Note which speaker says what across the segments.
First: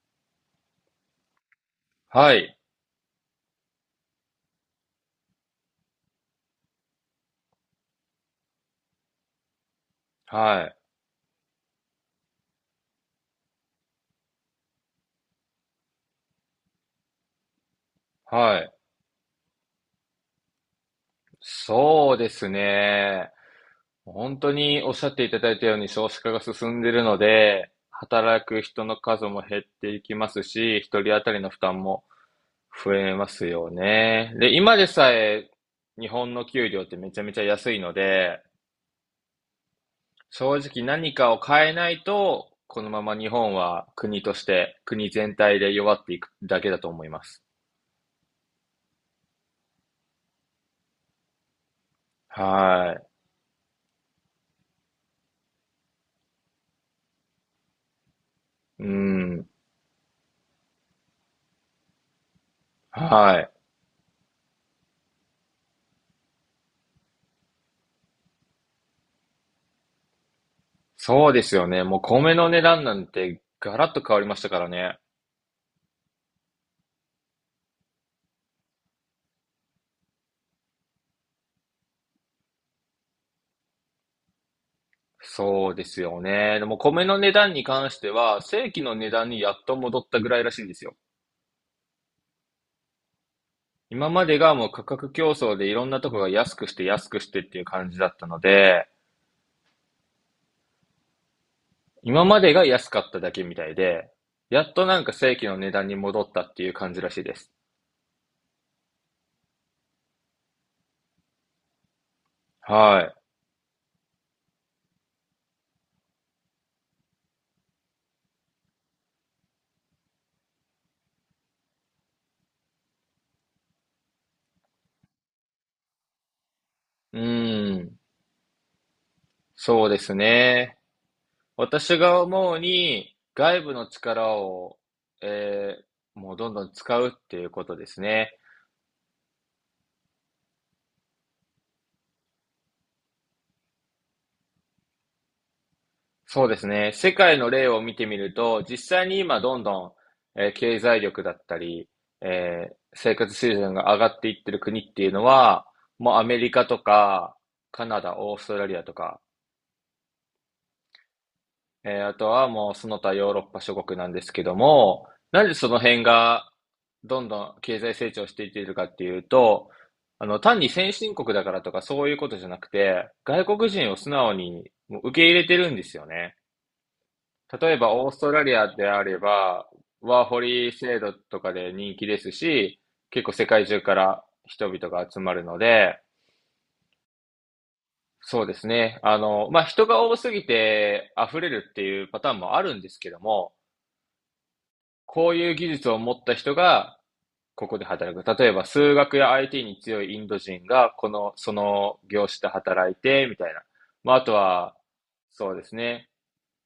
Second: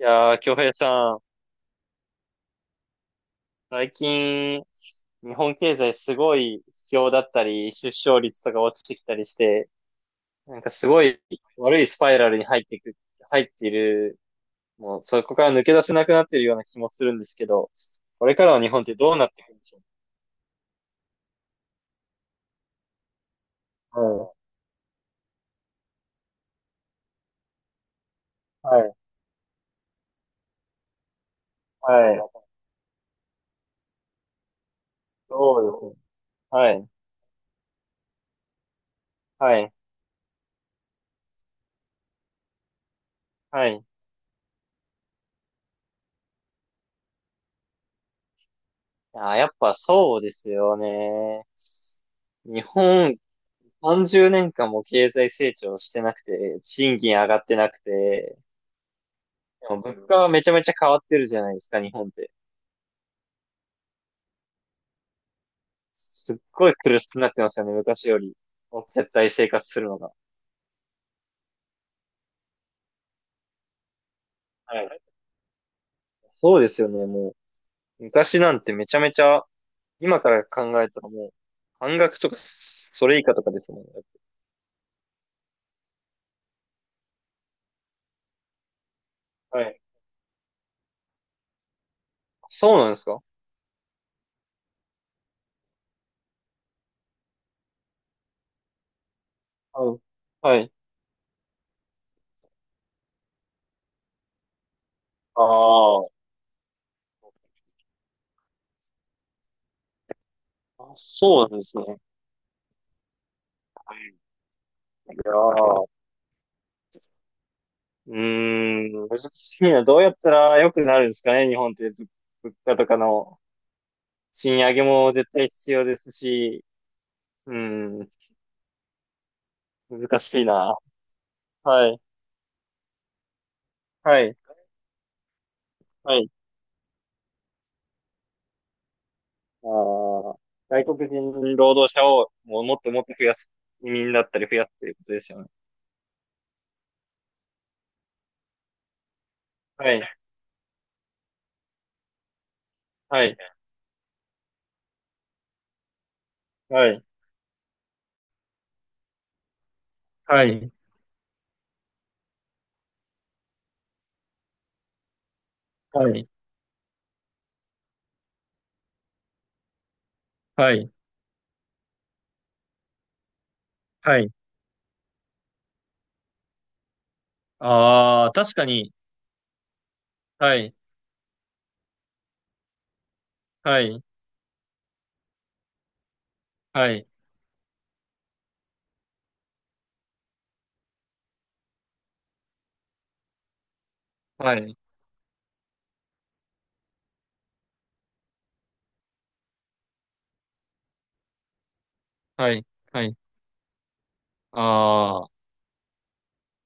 Speaker 1: いやー、京平さん、
Speaker 2: はい、
Speaker 1: 最近、日本経済すごい不況だったり、出生率とか落ちてきたりして、なん
Speaker 2: は
Speaker 1: か
Speaker 2: い、
Speaker 1: すごい悪いスパイラルに入っている、もうそこから抜け出せなくなっているような気もするんですけど、これから
Speaker 2: は
Speaker 1: の日
Speaker 2: い。
Speaker 1: 本ってどうなっていくんでしょ
Speaker 2: そうですね。
Speaker 1: う
Speaker 2: 本当におっしゃっていただいたように少子化が進んでいるので、働く
Speaker 1: か？
Speaker 2: 人
Speaker 1: はい、
Speaker 2: の数も減っていきますし、一人当たりの負担
Speaker 1: は
Speaker 2: も
Speaker 1: い、はい。
Speaker 2: 増えますよね。で、今でさえ
Speaker 1: そうですね。
Speaker 2: 日本の給
Speaker 1: は
Speaker 2: 料っ
Speaker 1: い、
Speaker 2: てめちゃめちゃ安いので、
Speaker 1: はい、
Speaker 2: 正直何かを変えないと、このまま日本
Speaker 1: はい。
Speaker 2: は国として、国全体で弱っていくだけだと思います。
Speaker 1: あー、やっぱそうですよね。日
Speaker 2: は
Speaker 1: 本30年間も経済成長してなくて、賃金上がってなくて、
Speaker 2: い。うん。
Speaker 1: でも物価はめちゃめちゃ変わってるじゃないですか、日本って。
Speaker 2: はい。
Speaker 1: すっごい苦しくなってますよね、昔より。絶対生活するのが。
Speaker 2: そうですよね。もう米の値段なんてガラッと変わりましたから
Speaker 1: は
Speaker 2: ね。
Speaker 1: い。そうですよね、もう。昔なんてめちゃめちゃ、今から考えたらもう、半額とか、それ以下とかですもんね。
Speaker 2: そうですよね。でも米の値段に関しては、正規の値段にやっ
Speaker 1: は
Speaker 2: と
Speaker 1: い。
Speaker 2: 戻ったぐらいらしいですよ。
Speaker 1: そうなんですか？
Speaker 2: 今までがもう価格競争でいろんなとこが安くして安くしてっていう感じだったので、
Speaker 1: はい。はい。
Speaker 2: 今までが安かっただけみたいで、やっとなんか正
Speaker 1: あ
Speaker 2: 規の値段に
Speaker 1: ー、
Speaker 2: 戻ったっていう感じらしいです。
Speaker 1: あ、そうなんですね。
Speaker 2: は
Speaker 1: はい。いやー、うーん、難しいな。どうやったら良くなるんですかね、日本って、物価とかの賃上げも絶対必要ですし、
Speaker 2: い。う
Speaker 1: う
Speaker 2: ーん。
Speaker 1: ん、
Speaker 2: そうです
Speaker 1: 難しいな。
Speaker 2: ね。
Speaker 1: は
Speaker 2: 私
Speaker 1: い、
Speaker 2: が思うに、外部の
Speaker 1: は
Speaker 2: 力
Speaker 1: い、
Speaker 2: を、えー
Speaker 1: はい。
Speaker 2: もうどんどん使うっていうことですね。
Speaker 1: あー、外国人労働者をもうもっともっと増やす、移民だったり増やすということですよね。
Speaker 2: そうですね。世界の例を見てみると、実際に今どん
Speaker 1: は
Speaker 2: ど
Speaker 1: い、
Speaker 2: ん、経済力だったり、生
Speaker 1: は
Speaker 2: 活
Speaker 1: い、
Speaker 2: 水準が上がっていってる国っていうのは、もうアメリカと
Speaker 1: はい、
Speaker 2: か、カナダ、オーストラリアとか、
Speaker 1: はい、
Speaker 2: あとはもうその他ヨーロッパ諸国なんですけども、なんでその辺
Speaker 1: はい、
Speaker 2: がどんどん経済成長していっているかっていうと、単に
Speaker 1: は
Speaker 2: 先
Speaker 1: い、
Speaker 2: 進国だからとかそういうことじゃなくて、外国人を素
Speaker 1: はい。
Speaker 2: 直にもう受け入れてるんですよね。例えばオース
Speaker 1: あ
Speaker 2: ト
Speaker 1: あ、
Speaker 2: ラ
Speaker 1: 確
Speaker 2: リ
Speaker 1: か
Speaker 2: アで
Speaker 1: に。
Speaker 2: あれば、ワーホ
Speaker 1: は
Speaker 2: リ
Speaker 1: い、
Speaker 2: 制度とかで人気ですし、結構世界中
Speaker 1: は
Speaker 2: か
Speaker 1: い、
Speaker 2: ら人々が集まるので、
Speaker 1: はい、
Speaker 2: そうですね。まあ、人が多すぎて溢れるっていうパターンもあるんですけども、
Speaker 1: はい、
Speaker 2: こういう技術を持った人がここで働く。例えば、数学や IT に強いインド人が、この、その業種で
Speaker 1: はい、
Speaker 2: 働い
Speaker 1: はい。
Speaker 2: て、みたいな。まあ、あとは、
Speaker 1: ああ、
Speaker 2: そうですね。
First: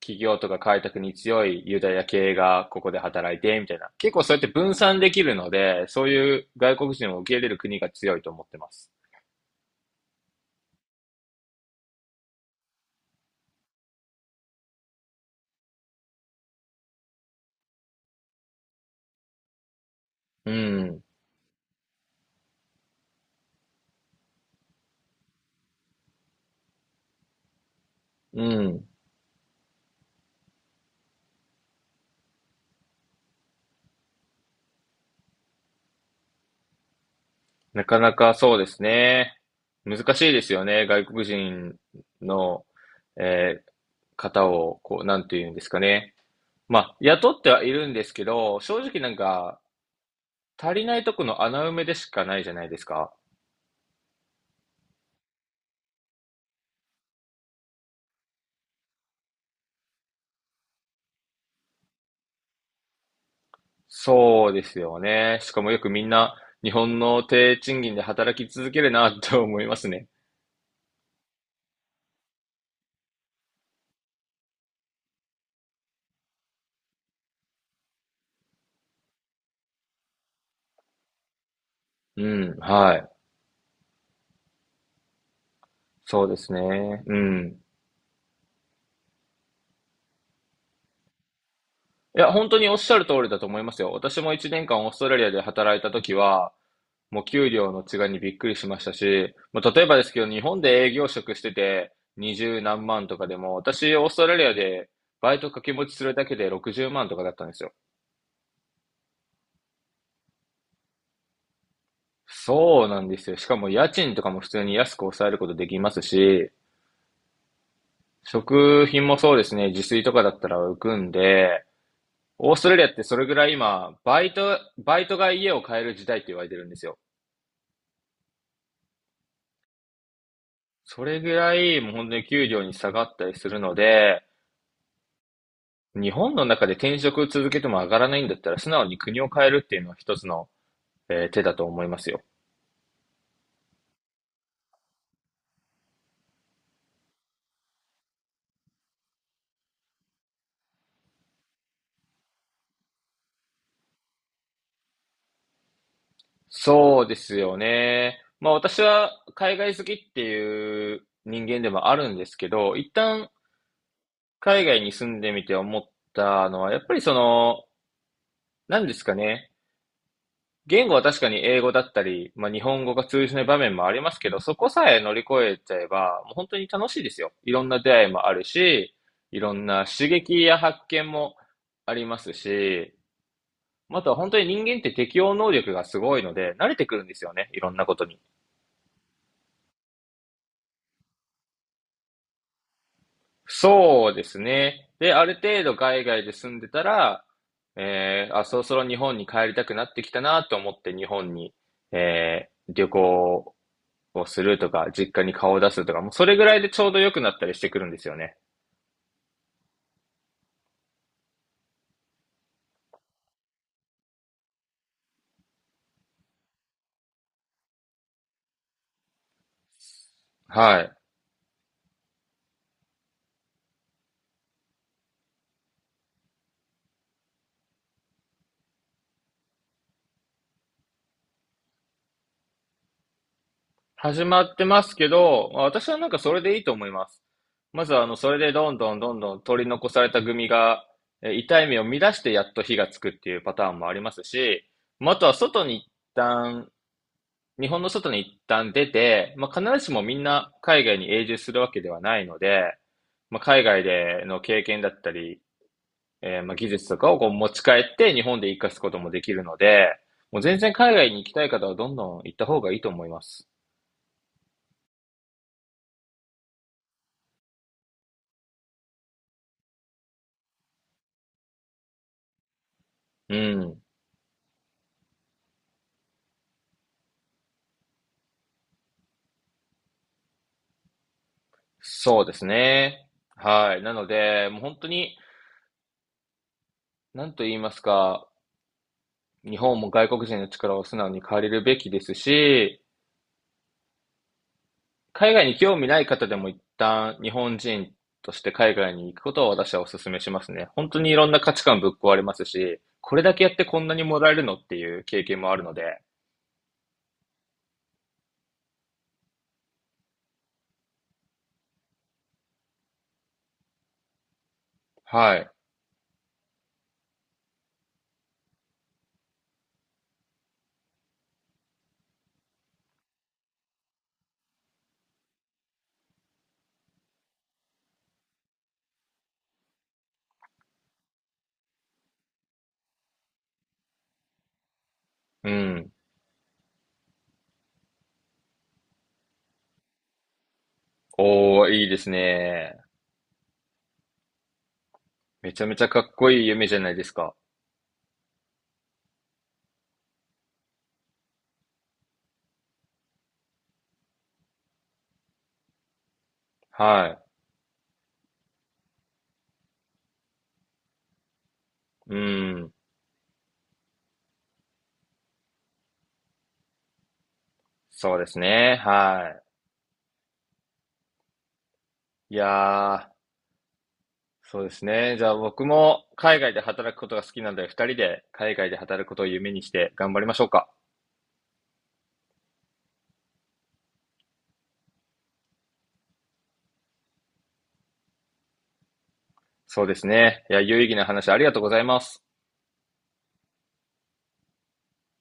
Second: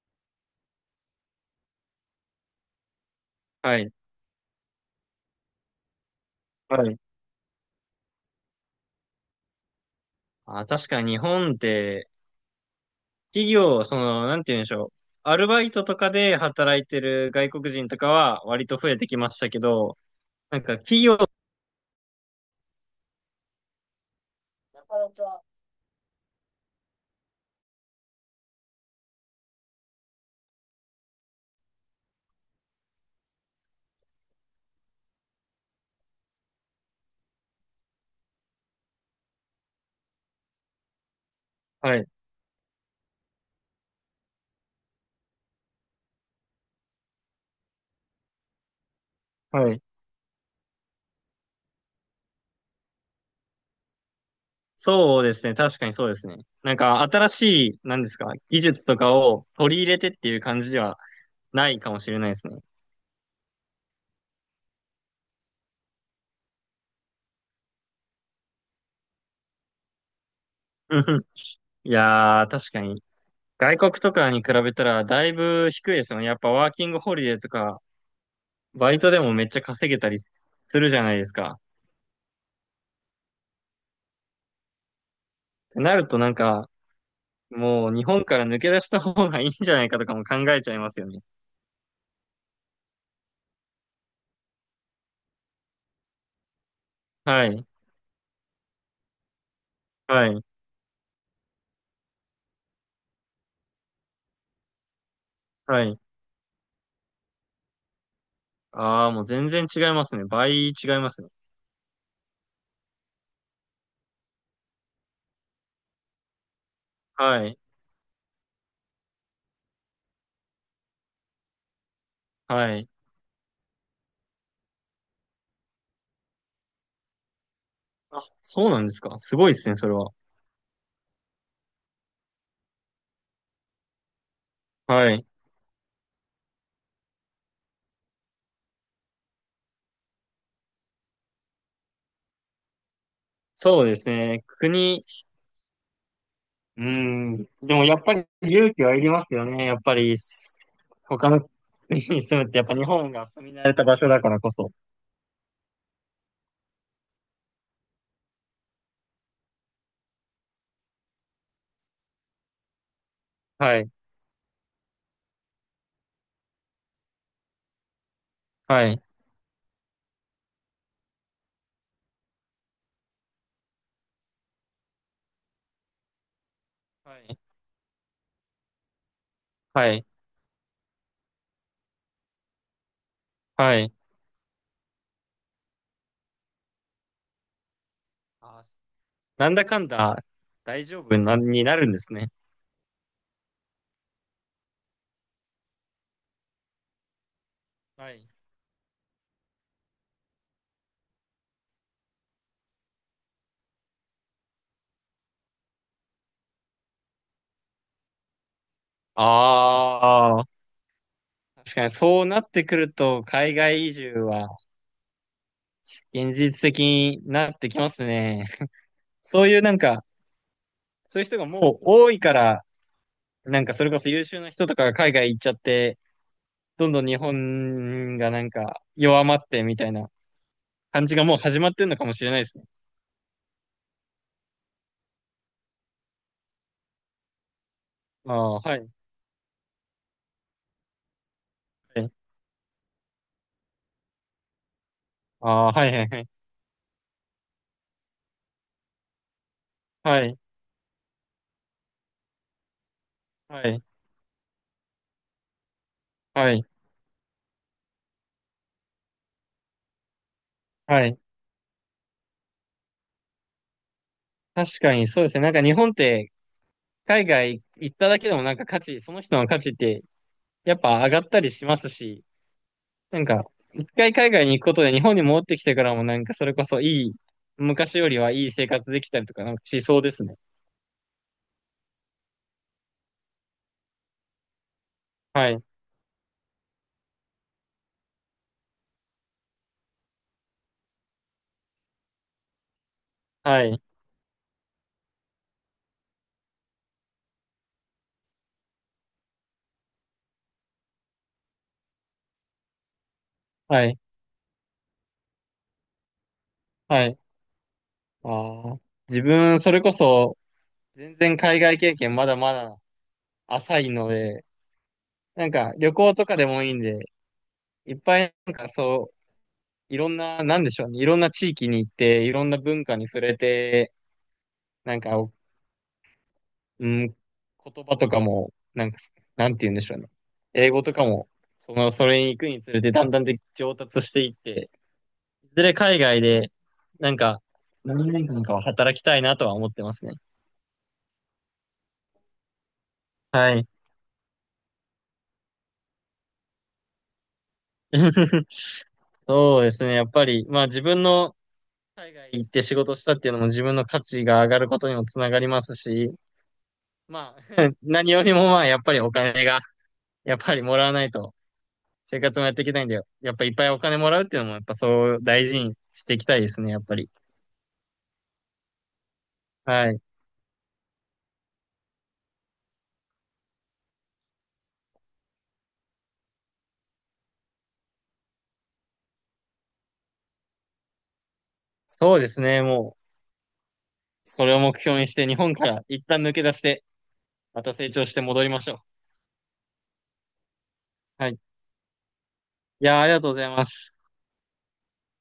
Speaker 2: 企業とか開拓に強いユダヤ系がここで働いて、みたい
Speaker 1: は
Speaker 2: な。
Speaker 1: い、
Speaker 2: 結構そうやって分散できるので、そういう外
Speaker 1: は
Speaker 2: 国
Speaker 1: い。
Speaker 2: 人を受け入れる国が強いと思ってます。
Speaker 1: あ、確かに日本って、企業、その、なんて言うんでしょう。アルバイトとかで働いてる外国人とかは割と増えてきましたけど、
Speaker 2: う
Speaker 1: なんか
Speaker 2: ん。
Speaker 1: 企業、なかなか。
Speaker 2: うん。なかなかそうですね。難しいですよね。外国人
Speaker 1: はい、
Speaker 2: の、えー方を、こう、なんていうんですかね。まあ、雇ってはいるんですけど、正直なんか、
Speaker 1: はい。
Speaker 2: 足りないとこの穴埋めでしかないじゃないですか。
Speaker 1: そうですね。確かにそうですね。なんか新しい、なんですか、技術とかを取り入れてっていう感じではないかもしれないですね。
Speaker 2: そうですよね。しかもよくみんな、日本の低賃金で働き続けるなって思いますね。
Speaker 1: うんふん。いやー、確かに。外国とかに比べたらだいぶ低いですよね。やっぱワーキングホリデーとか、バイトでもめっちゃ稼げたりするじゃないですか。
Speaker 2: うん、はい。
Speaker 1: てなると
Speaker 2: そう
Speaker 1: なん
Speaker 2: です
Speaker 1: か、
Speaker 2: ね。うん。
Speaker 1: もう日本から抜け出した方がいいんじゃないかとかも考えちゃいますよね。
Speaker 2: いや、本当におっしゃる通りだと思いますよ。私も1年間オーストラリアで働いた時は、もう
Speaker 1: は
Speaker 2: 給
Speaker 1: い。
Speaker 2: 料の違いにびっくりしましたし、もう例えばですけ
Speaker 1: は
Speaker 2: ど、日
Speaker 1: い。
Speaker 2: 本で営業職してて20何万とかでも、私、オーストラリアでバイト掛け
Speaker 1: は
Speaker 2: 持ち
Speaker 1: い。
Speaker 2: するだけで60万とかだったんですよ。
Speaker 1: ああ、もう全然違いますね。倍違いますね。
Speaker 2: そうなんですよ。しかも家賃とかも普通に安く抑えることできますし、
Speaker 1: はい。
Speaker 2: 食品もそうですね、自炊とかだったら浮くんで、オーストラ
Speaker 1: は
Speaker 2: リア
Speaker 1: い。
Speaker 2: ってそれぐらい今、バイトが家を買える時代って言われてるんですよ。
Speaker 1: あ、そうなんですか。すごいですね、それは。
Speaker 2: それぐらいもう本当に給料に下がったりするので、
Speaker 1: はい。
Speaker 2: 日本の中で転職続けても上がらないんだったら、素直に国を変えるっていうのは一つの、手だと思いますよ。
Speaker 1: そうですね。国、うーん。でもやっぱり勇気はいりますよね。やっぱり、他の 国に住むってやっぱ日本が住み慣れた場所だからこそ。
Speaker 2: そうですよね。まあ私は海外好きっていう人間でもあるんですけど、一旦
Speaker 1: はい。
Speaker 2: 海外に住んでみて思ったのは、やっぱりその、何
Speaker 1: は
Speaker 2: で
Speaker 1: い。
Speaker 2: すかね。言語は確かに英語だったり、まあ、日本語が通じない場面もありますけど、そこさえ乗り越えちゃえば、もう本当に楽しいで
Speaker 1: は
Speaker 2: すよ。
Speaker 1: い。
Speaker 2: いろんな出会いもあるし、いろんな
Speaker 1: はい。
Speaker 2: 刺激や発見もありますし、
Speaker 1: はい。
Speaker 2: あとは本当に人間って適応能力がすごいので、慣れてくるんですよね。いろんなことに。
Speaker 1: あー、なんだかんだ大丈夫な、になるんですね。
Speaker 2: そうですね。で、ある程度海外で住んでたら、
Speaker 1: はい。
Speaker 2: あ、そろそろ日本に帰りたくなってきたなと思って日本に、旅行をするとか、実家に顔を出すとか、もうそれぐらいでちょうど良くなったりしてくるんですよね。
Speaker 1: ああ、確かにそうなってくると、海外移住は現実的になってきますね。そういうなんか、
Speaker 2: はい。
Speaker 1: そういう人がもう多いから、なんかそれこそ優秀な人とかが海外行っちゃって、どんどん日本がなんか弱まってみたいな感じがもう始まってるのかもしれないですね。
Speaker 2: 始まってますけど、まあ私はなんかそれでいいと思います。まずはそ
Speaker 1: あ
Speaker 2: れで
Speaker 1: あ、
Speaker 2: どん
Speaker 1: はい。
Speaker 2: どんどんどん取り残された組が、痛い目を
Speaker 1: は
Speaker 2: 乱
Speaker 1: い。
Speaker 2: してやっと火がつくっていうパターンもありますし、まあ、あとは
Speaker 1: あ
Speaker 2: 外
Speaker 1: あ、
Speaker 2: に一
Speaker 1: はいはいはい。
Speaker 2: 旦、日本の外に一旦出て、まあ、必ずしもみん
Speaker 1: はい。
Speaker 2: な海外に永住するわけではないので、まあ、海
Speaker 1: はい。
Speaker 2: 外での経験だったり、
Speaker 1: は
Speaker 2: まあ、
Speaker 1: い。
Speaker 2: 技術とかをこう持ち帰って日本で活かすこともできるので、もう全然海
Speaker 1: は
Speaker 2: 外に
Speaker 1: い。
Speaker 2: 行きたい方はどんどん行った方がいいと思います。
Speaker 1: 確かにそうですね。なんか日本って海外行っただけでもなんか価値、その人の価値ってやっぱ上がったりしますし、なん
Speaker 2: う
Speaker 1: か
Speaker 2: ん。
Speaker 1: 一回海外に行くことで日本に戻ってきてからもなんかそれこそ昔よりはいい生活できたりとかなんかしそうですね。
Speaker 2: そうですね。はい。なので、もう本当に、
Speaker 1: はい、
Speaker 2: なんと言いますか、日本も外国人の力を素直に借りるべきですし、
Speaker 1: はい、
Speaker 2: 海外に興味ない方でも一旦日本人として海外に行くことを私はお勧めしますね。本当にいろんな価値観ぶっ壊れますし、これだけやってこ
Speaker 1: は
Speaker 2: んな
Speaker 1: い、
Speaker 2: にもらえるのっていう経験もあるので、
Speaker 1: はい。ああ、自分それこそ全然海外経験まだまだ浅いので、
Speaker 2: は
Speaker 1: な
Speaker 2: い。
Speaker 1: んか旅行とかでもいいんで、いっぱいなんかそう、いろんな、なんでしょうね、いろんな地域に行って、いろんな文化に触れて、なんか、うん、言葉とかも、なんか、なんて言うんでしょうね。英語とかも、その、それに行くにつれて、だんだんで上達していって、い
Speaker 2: う
Speaker 1: ずれ
Speaker 2: ん。
Speaker 1: 海外で、なんか、何年間かは働きたいなとは思ってますね。
Speaker 2: おー、いいですね。
Speaker 1: はい。
Speaker 2: めちゃめちゃかっこいい夢じゃないですか。
Speaker 1: そうですね。やっぱり、まあ自分の海外行って仕事したっていうのも自分の価値が上がることにもつながりますし、
Speaker 2: は
Speaker 1: まあ 何よりもまあやっぱりお金が、やっぱりもらわないと
Speaker 2: い。う
Speaker 1: 生活もやってい
Speaker 2: ん。
Speaker 1: きたいんだよ。やっぱいっぱいお金もらうっていうのも、やっぱそう大事にしていきたいですね、やっぱり。
Speaker 2: そうですね。は
Speaker 1: はい。
Speaker 2: い。いやー、そうですね。じゃあ僕も海外で働くことが好きなので、二人で海外で働くことを夢にして頑張りましょうか。
Speaker 1: そうですね、もう、それを目標にして日本から一旦抜け出して、また成長して戻りましょ
Speaker 2: そうですね。いや、有意義な
Speaker 1: う。
Speaker 2: 話
Speaker 1: はい。
Speaker 2: あ
Speaker 1: い
Speaker 2: りがとうございます。
Speaker 1: やー、ありがとうございます。